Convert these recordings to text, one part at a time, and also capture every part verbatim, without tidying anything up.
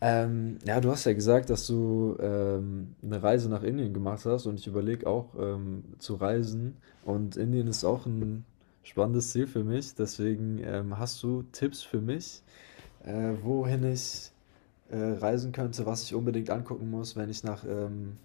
Ähm, ja, du hast ja gesagt, dass du ähm, eine Reise nach Indien gemacht hast und ich überlege auch ähm, zu reisen. Und Indien ist auch ein spannendes Ziel für mich. Deswegen ähm, hast du Tipps für mich, äh, wohin ich äh, reisen könnte, was ich unbedingt angucken muss, wenn ich nach, ähm,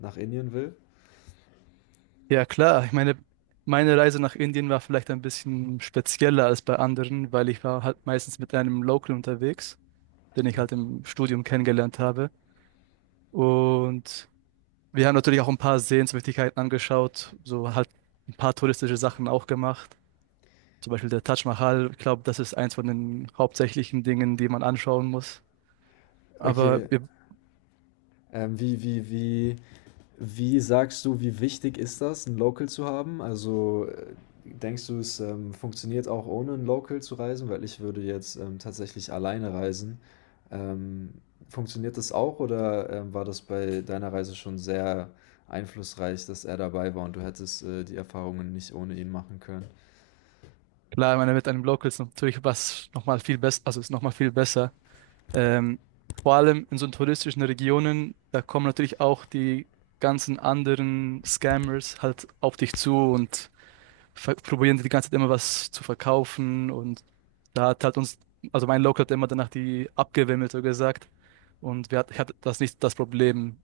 nach Indien will? Ja, klar. Ich meine, meine Reise nach Indien war vielleicht ein bisschen spezieller als bei anderen, weil ich war halt meistens mit einem Local unterwegs, den ich halt im Studium kennengelernt habe. Und wir haben natürlich auch ein paar Sehenswürdigkeiten angeschaut, so halt ein paar touristische Sachen auch gemacht. Zum Beispiel der Taj Mahal. Ich glaube, das ist eins von den hauptsächlichen Dingen, die man anschauen muss. Aber Okay, wir, ähm, wie, wie, wie Wie sagst du, wie wichtig ist das, ein Local zu haben? Also, äh, denkst du, es, ähm, funktioniert auch ohne ein Local zu reisen? Weil ich würde jetzt, ähm, tatsächlich alleine reisen. Ähm, Funktioniert das auch oder, ähm, war das bei deiner Reise schon sehr einflussreich, dass er dabei war und du hättest, äh, die Erfahrungen nicht ohne ihn machen können? klar, ich meine, mit einem Local ist natürlich was nochmal viel besser, also ist nochmal viel besser. Ähm, Vor allem in so touristischen Regionen, da kommen natürlich auch die ganzen anderen Scammers halt auf dich zu und ver- probieren dir die ganze Zeit immer was zu verkaufen. Und da hat halt uns, also mein Local hat immer danach die abgewimmelt, so gesagt. Und wir hat, ich hatte das nicht das Problem,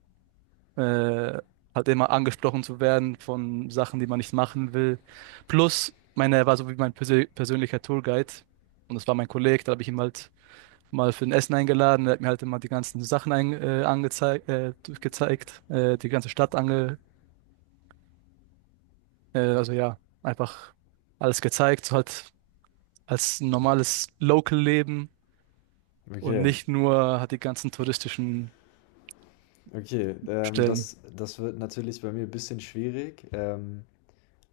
äh, halt immer angesprochen zu werden von Sachen, die man nicht machen will. Plus, meine, er war so wie mein persö- persönlicher Tourguide. Und das war mein Kollege, da habe ich ihm halt mal für ein Essen eingeladen. Er hat mir halt immer die ganzen Sachen ein, äh, angezeigt, äh, gezeigt, äh, die ganze Stadt ange, äh, also ja, einfach alles gezeigt, so halt als normales Local-Leben und Okay, nicht nur hat die ganzen touristischen okay. Ähm, Stellen. das das wird natürlich bei mir ein bisschen schwierig. Ähm,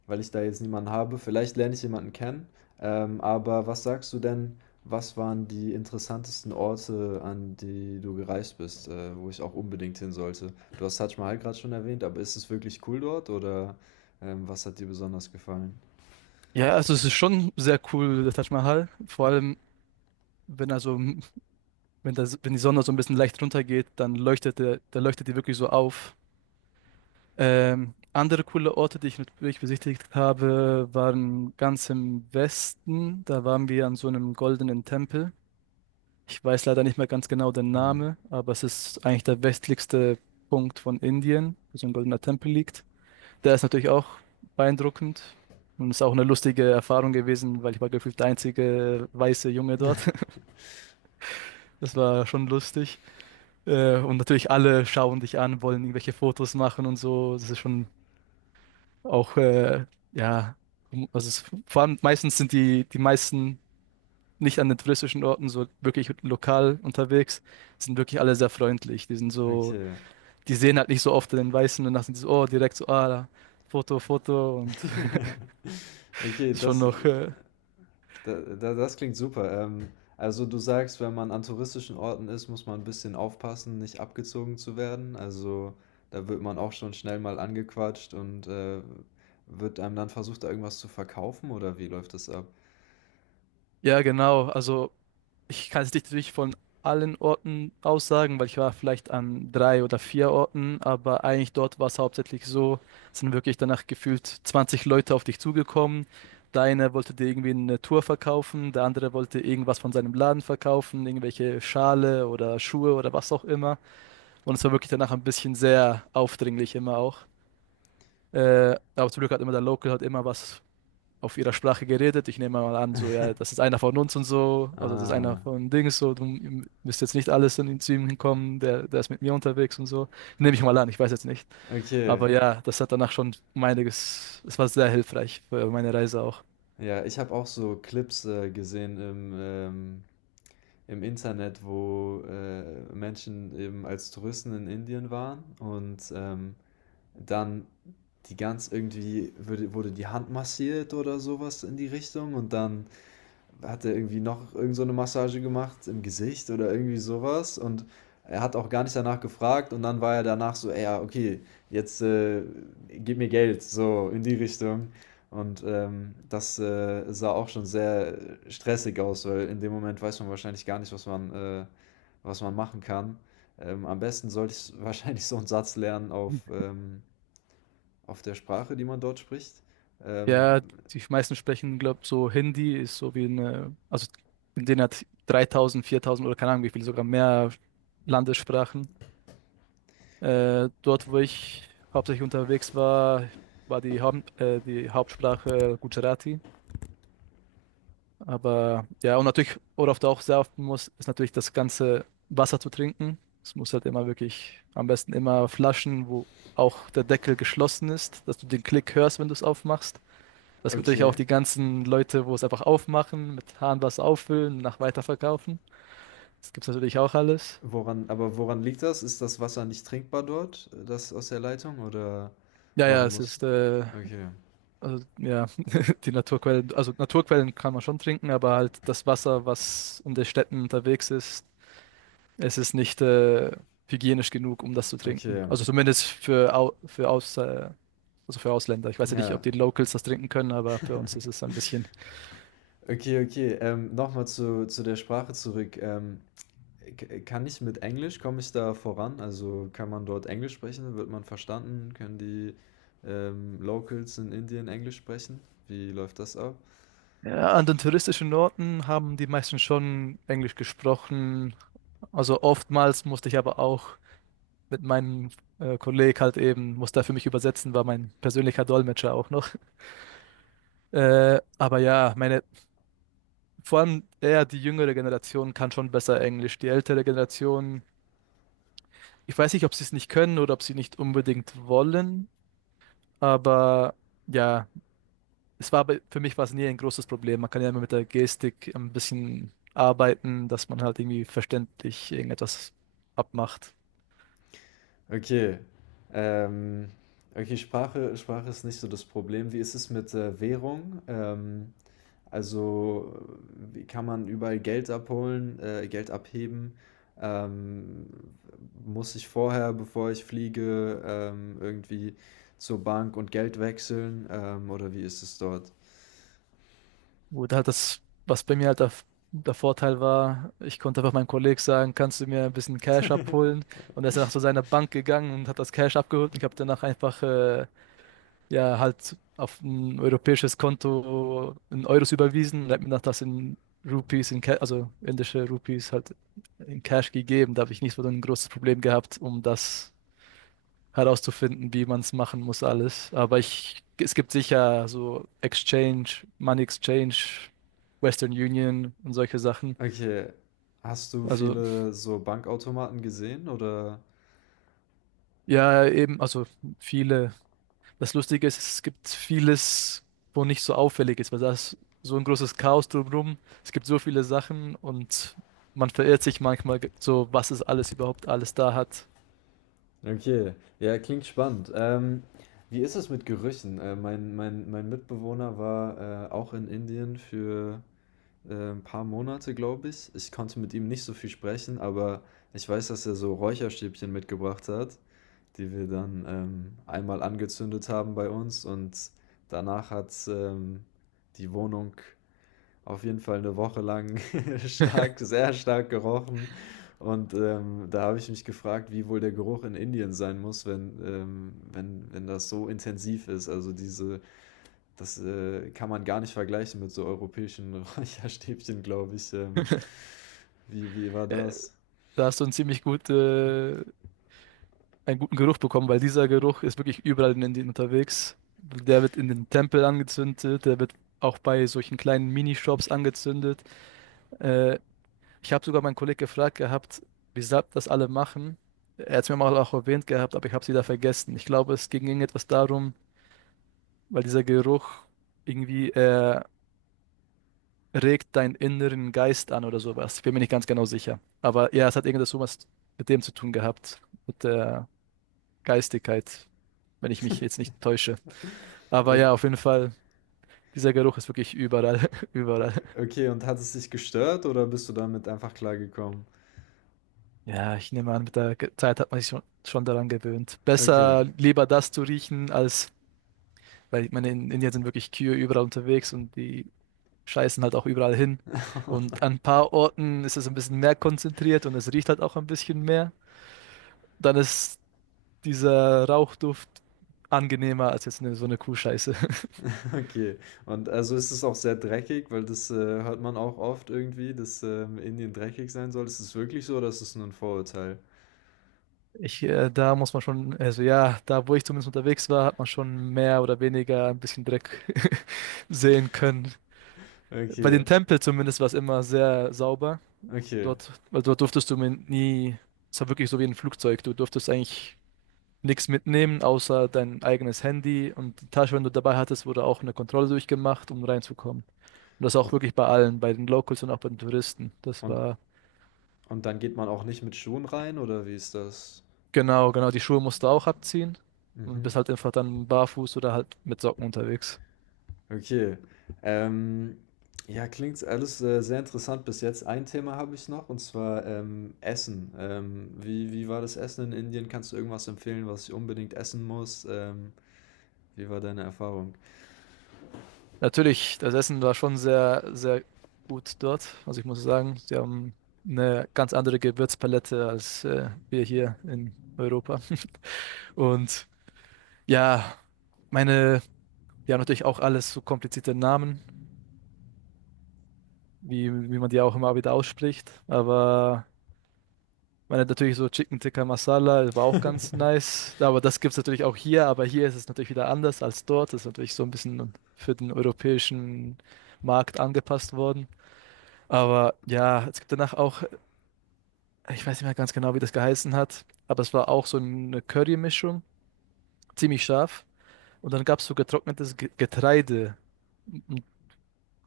Weil ich da jetzt niemanden habe. Vielleicht lerne ich jemanden kennen. Ähm, aber was sagst du denn, was waren die interessantesten Orte, an die du gereist bist, äh, wo ich auch unbedingt hin sollte? Du hast Taj Mahal gerade schon erwähnt, aber ist es wirklich cool dort oder ähm, was hat dir besonders gefallen? Ja, also es ist schon sehr cool, der Taj Mahal. Vor allem, wenn er so, wenn das, wenn die Sonne so ein bisschen leicht runtergeht, dann leuchtet der, da leuchtet die wirklich so auf. Ähm, andere coole Orte, die ich natürlich besichtigt habe, waren ganz im Westen. Da waren wir an so einem goldenen Tempel. Ich weiß leider nicht mehr ganz genau den Hm. Namen, aber es ist eigentlich der westlichste Punkt von Indien, wo so ein goldener Tempel liegt. Der ist natürlich auch beeindruckend und ist auch eine lustige Erfahrung gewesen, weil ich war gefühlt der einzige weiße Junge dort. Das war schon lustig. Äh, und natürlich alle schauen dich an, wollen irgendwelche Fotos machen und so. Das ist schon auch, äh, ja, um- also es, vor allem meistens sind die, die meisten nicht an den touristischen Orten so wirklich lokal unterwegs, sind wirklich alle sehr freundlich. Die sind so, Okay. die sehen halt nicht so oft den Weißen und dann sind die so, oh, direkt so, ah, da, Foto, Foto und Okay, ist schon das. noch, äh, Da, da, das klingt super. Ähm, also du sagst, wenn man an touristischen Orten ist, muss man ein bisschen aufpassen, nicht abgezogen zu werden. Also da wird man auch schon schnell mal angequatscht und äh, wird einem dann versucht, da irgendwas zu verkaufen oder wie läuft das ab? ja, genau, also. Ich kann es nicht natürlich von allen Orten aussagen, weil ich war vielleicht an drei oder vier Orten, aber eigentlich dort war es hauptsächlich so, es sind wirklich danach gefühlt zwanzig Leute auf dich zugekommen. Der eine wollte dir irgendwie eine Tour verkaufen, der andere wollte irgendwas von seinem Laden verkaufen, irgendwelche Schale oder Schuhe oder was auch immer. Und es war wirklich danach ein bisschen sehr aufdringlich immer auch. Äh, aber zum Glück hat immer der Local hat immer was auf ihrer Sprache geredet. Ich nehme mal an, so, ja, das ist einer von uns und so, also das ist einer Ah, von Dings, so, du müsst jetzt nicht alles in zu ihm hinkommen, der, der ist mit mir unterwegs und so. Nehme ich mal an, ich weiß jetzt nicht. okay. Aber ja, das hat danach schon um einiges, es war sehr hilfreich für meine Reise auch. Ja, ich habe auch so Clips äh, gesehen im, ähm, im Internet, wo äh, Menschen eben als Touristen in Indien waren und ähm, Dann die ganz irgendwie würde, wurde die Hand massiert oder sowas in die Richtung und dann hat er irgendwie noch irgend so eine Massage gemacht im Gesicht oder irgendwie sowas und er hat auch gar nicht danach gefragt und dann war er danach so, "Ey, ja, okay, jetzt äh, gib mir Geld, so in die Richtung. Und ähm, das äh, sah auch schon sehr äh, stressig aus, weil in dem Moment weiß man wahrscheinlich gar nicht, was man, äh, was man machen kann. Ähm, am besten sollte ich wahrscheinlich so einen Satz lernen auf ähm, auf der Sprache, die man dort spricht. Ähm, Ja, die meisten sprechen, glaube ich, so Hindi ist so wie eine, also in denen hat dreitausend, viertausend oder keine Ahnung wie viel, sogar mehr Landessprachen. Äh, dort, wo ich hauptsächlich unterwegs war, war die, Haupt, äh, die Hauptsprache Gujarati. Aber ja, und natürlich, worauf du auch sehr achten musst, ist natürlich das ganze Wasser zu trinken. Es muss halt immer wirklich, am besten immer Flaschen, wo auch der Deckel geschlossen ist, dass du den Klick hörst, wenn du es aufmachst. Das gibt natürlich auch okay. die ganzen Leute, wo es einfach aufmachen, mit Hahnwasser auffüllen, nach weiterverkaufen. Das gibt's natürlich auch alles. Woran, aber woran liegt das? Ist das Wasser nicht trinkbar dort, das aus der Leitung? Oder Ja, ja, warum es muss. ist äh, Okay, also, ja, die Naturquellen, also Naturquellen kann man schon trinken, aber halt das Wasser, was in den Städten unterwegs ist, es ist nicht äh, hygienisch genug, um das zu trinken. okay. Also zumindest für, Au für, Aus äh, also für Ausländer. Ich weiß ja nicht, Ja. ob die Locals das trinken können, aber für uns ist es ein bisschen. Okay, okay. Ähm, nochmal zu, zu der Sprache zurück. Ähm, k- kann ich mit Englisch, komme ich da voran? Also kann man dort Englisch sprechen? Wird man verstanden? Können die ähm, Locals in Indien Englisch sprechen? Wie läuft das ab? Ja, an den touristischen Orten haben die meisten schon Englisch gesprochen. Also oftmals musste ich aber auch mit meinem äh, Kollegen halt eben, musste er für mich übersetzen, war mein persönlicher Dolmetscher auch noch. Äh, aber ja, meine, vor allem eher die jüngere Generation kann schon besser Englisch. Die ältere Generation, ich weiß nicht, ob sie es nicht können oder ob sie nicht unbedingt wollen, aber ja, es war bei- für mich war es nie ein großes Problem. Man kann ja immer mit der Gestik ein bisschen arbeiten, dass man halt irgendwie verständlich irgendetwas abmacht. Okay. Ähm, okay, Sprache, Sprache ist nicht so das Problem. Wie ist es mit äh, Währung? Ähm, also, äh, wie kann man überall Geld abholen, äh, Geld abheben? Ähm, Muss ich vorher, bevor ich fliege, ähm, irgendwie zur Bank und Geld wechseln? Ähm, oder wie ist es dort? Gut, halt das, was bei mir halt der, der Vorteil war, ich konnte einfach meinem Kollegen sagen, kannst du mir ein bisschen Cash abholen? Und er ist danach zu seiner Bank gegangen und hat das Cash abgeholt. Und ich habe danach einfach, äh, ja, halt auf ein europäisches Konto in Euros überwiesen und hat mir danach das in Rupees, in Ca- also indische Rupees halt in Cash gegeben. Da habe ich nicht so ein großes Problem gehabt, um das herauszufinden, wie man es machen muss, alles. Aber ich, es gibt sicher so Exchange, Money Exchange, Western Union und solche Sachen. Okay. Hast du Also viele so Bankautomaten gesehen oder? ja, eben, also viele. Das Lustige ist, es gibt vieles, wo nicht so auffällig ist, weil da ist so ein großes Chaos drumherum. Es gibt so viele Sachen und man verirrt sich manchmal ge- so, was es alles überhaupt alles da hat. Okay, ja, klingt spannend. Ähm, wie ist es mit Gerüchen? Äh, mein, mein, mein Mitbewohner war äh, auch in Indien für äh, ein paar Monate, glaube ich. Ich konnte mit ihm nicht so viel sprechen, aber ich weiß, dass er so Räucherstäbchen mitgebracht hat, die wir dann ähm, einmal angezündet haben bei uns und danach hat ähm, die Wohnung auf jeden Fall eine Woche lang stark sehr stark gerochen und, ähm, da habe ich mich gefragt, wie wohl der Geruch in Indien sein muss, wenn ähm, wenn wenn das so intensiv ist. Also, diese das, äh, kann man gar nicht vergleichen mit so europäischen Räucherstäbchen, glaube ich. Ähm, wie wie war Äh, das? Da hast du eine ziemlich gute einen guten Geruch bekommen, weil dieser Geruch ist wirklich überall in Indien unterwegs. Der wird in den Tempeln angezündet, der wird auch bei solchen kleinen Minishops angezündet. Äh, Ich habe sogar meinen Kollegen gefragt gehabt, wieso das alle machen. Er hat es mir mal auch erwähnt gehabt, aber ich habe es wieder vergessen. Ich glaube, es ging irgendetwas darum, weil dieser Geruch irgendwie äh, regt deinen inneren Geist an oder sowas. Ich bin mir nicht ganz genau sicher. Aber ja, es hat irgendetwas sowas mit dem zu tun gehabt, mit der Geistigkeit, wenn ich mich jetzt nicht täusche. Aber Ö ja, auf jeden Fall, dieser Geruch ist wirklich überall, überall. Okay, und hat es dich gestört oder bist du damit einfach klargekommen? Ja, ich nehme an, mit der Ge- Zeit hat man sich schon, schon, daran gewöhnt. Okay. Besser lieber das zu riechen, als, weil ich meine, in Indien sind wirklich Kühe überall unterwegs und die scheißen halt auch überall hin. Und an ein paar Orten ist es ein bisschen mehr konzentriert und es riecht halt auch ein bisschen mehr. Dann ist dieser Rauchduft angenehmer als jetzt eine, so eine Kuhscheiße. Okay. Und also ist es auch sehr dreckig, weil das, äh, hört man auch oft irgendwie, dass, ähm, Indien dreckig sein soll. Ist es wirklich so oder ist es nur ein Vorurteil? Ich, äh, da muss man schon, also ja, da wo ich zumindest unterwegs war, hat man schon mehr oder weniger ein bisschen Dreck sehen können. Bei den Okay, Tempeln zumindest war es immer sehr sauber. okay. Dort, weil dort durftest du mir nie, es war wirklich so wie ein Flugzeug, du durftest eigentlich nichts mitnehmen, außer dein eigenes Handy und die Tasche, wenn du dabei hattest, wurde auch eine Kontrolle durchgemacht, um reinzukommen. Und das auch U wirklich bei allen, bei den Locals und auch bei den Touristen. Das und war. und dann geht man auch nicht mit Schuhen rein oder wie ist das? Genau, genau, die Schuhe musst du auch abziehen und Mhm. bist halt einfach dann barfuß oder halt mit Socken unterwegs. Okay. Ähm, ja, klingt alles, äh, sehr interessant bis jetzt. Ein Thema habe ich noch und zwar, ähm, Essen. Ähm, wie wie war das Essen in Indien? Kannst du irgendwas empfehlen, was ich unbedingt essen muss? Ähm, wie war deine Erfahrung? Natürlich, das Essen war schon sehr, sehr gut dort. Also ich muss sagen, sie haben eine ganz andere Gewürzpalette als äh, wir hier in Europa. Und ja, meine, die haben natürlich auch alles so komplizierte Namen, wie, wie man die auch immer wieder ausspricht. Aber man hat natürlich so Chicken Tikka Masala, das war auch ganz nice. Aber das gibt es natürlich auch hier, aber hier ist es natürlich wieder anders als dort. Das ist natürlich so ein bisschen für den europäischen Markt angepasst worden. Aber ja, es gibt danach auch, ich weiß nicht mehr ganz genau, wie das geheißen hat, aber es war auch so eine Curry-Mischung, ziemlich scharf. Und dann gab es so getrocknetes Ge- Getreide, m- m-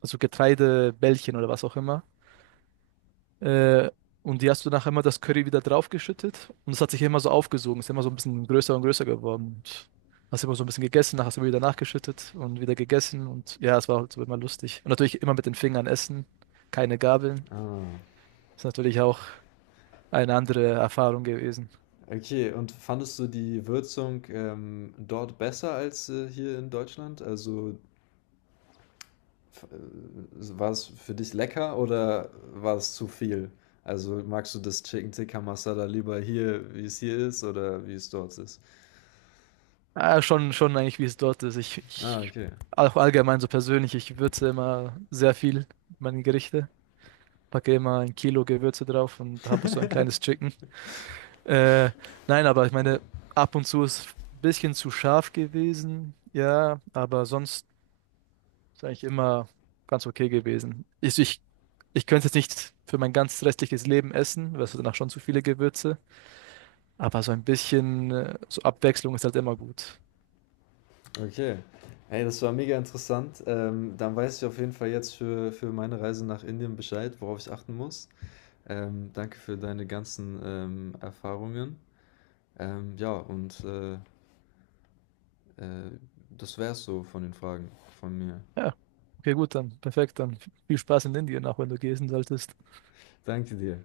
also Getreidebällchen oder was auch immer. Äh, und die hast du nachher immer das Curry wieder draufgeschüttet und es hat sich immer so aufgesogen, ist immer so ein bisschen größer und größer geworden und hast immer so ein bisschen gegessen, nachher hast du immer wieder nachgeschüttet und wieder gegessen und ja, es war halt so immer lustig. Und natürlich immer mit den Fingern essen, keine Gabeln. Ah. Ist natürlich auch eine andere Erfahrung gewesen. Okay, und fandest du die Würzung, ähm, dort besser als, äh, hier in Deutschland? Also, f äh, war es für dich lecker oder war es zu viel? Also, magst du das Chicken Tikka Masala lieber hier, wie es hier ist oder wie es dort ist? Ah, schon, schon eigentlich, wie es dort ist. Ich, Ah, ich okay. auch allgemein so persönlich, ich würze immer sehr viel meine Gerichte, packe immer ein Kilo Gewürze drauf und habe so ein kleines Chicken. Äh, nein, aber ich meine, ab und zu ist ein bisschen zu scharf gewesen, ja, aber sonst ist eigentlich immer ganz okay gewesen. Ich, ich, ich könnte es nicht für mein ganzes restliches Leben essen, weil es danach schon zu viele Gewürze, aber so ein bisschen äh, so Abwechslung ist halt immer gut. Okay. Hey, das war mega interessant. Ähm, dann weiß ich auf jeden Fall jetzt für für meine Reise nach Indien Bescheid, worauf ich achten muss. Ähm, danke für deine ganzen, ähm, Erfahrungen. Ähm, ja, und, äh Äh, Das wär's so von den Fragen von mir. Ja, okay, gut, dann perfekt, dann viel Spaß in Indien, auch wenn du gehen solltest. Danke dir.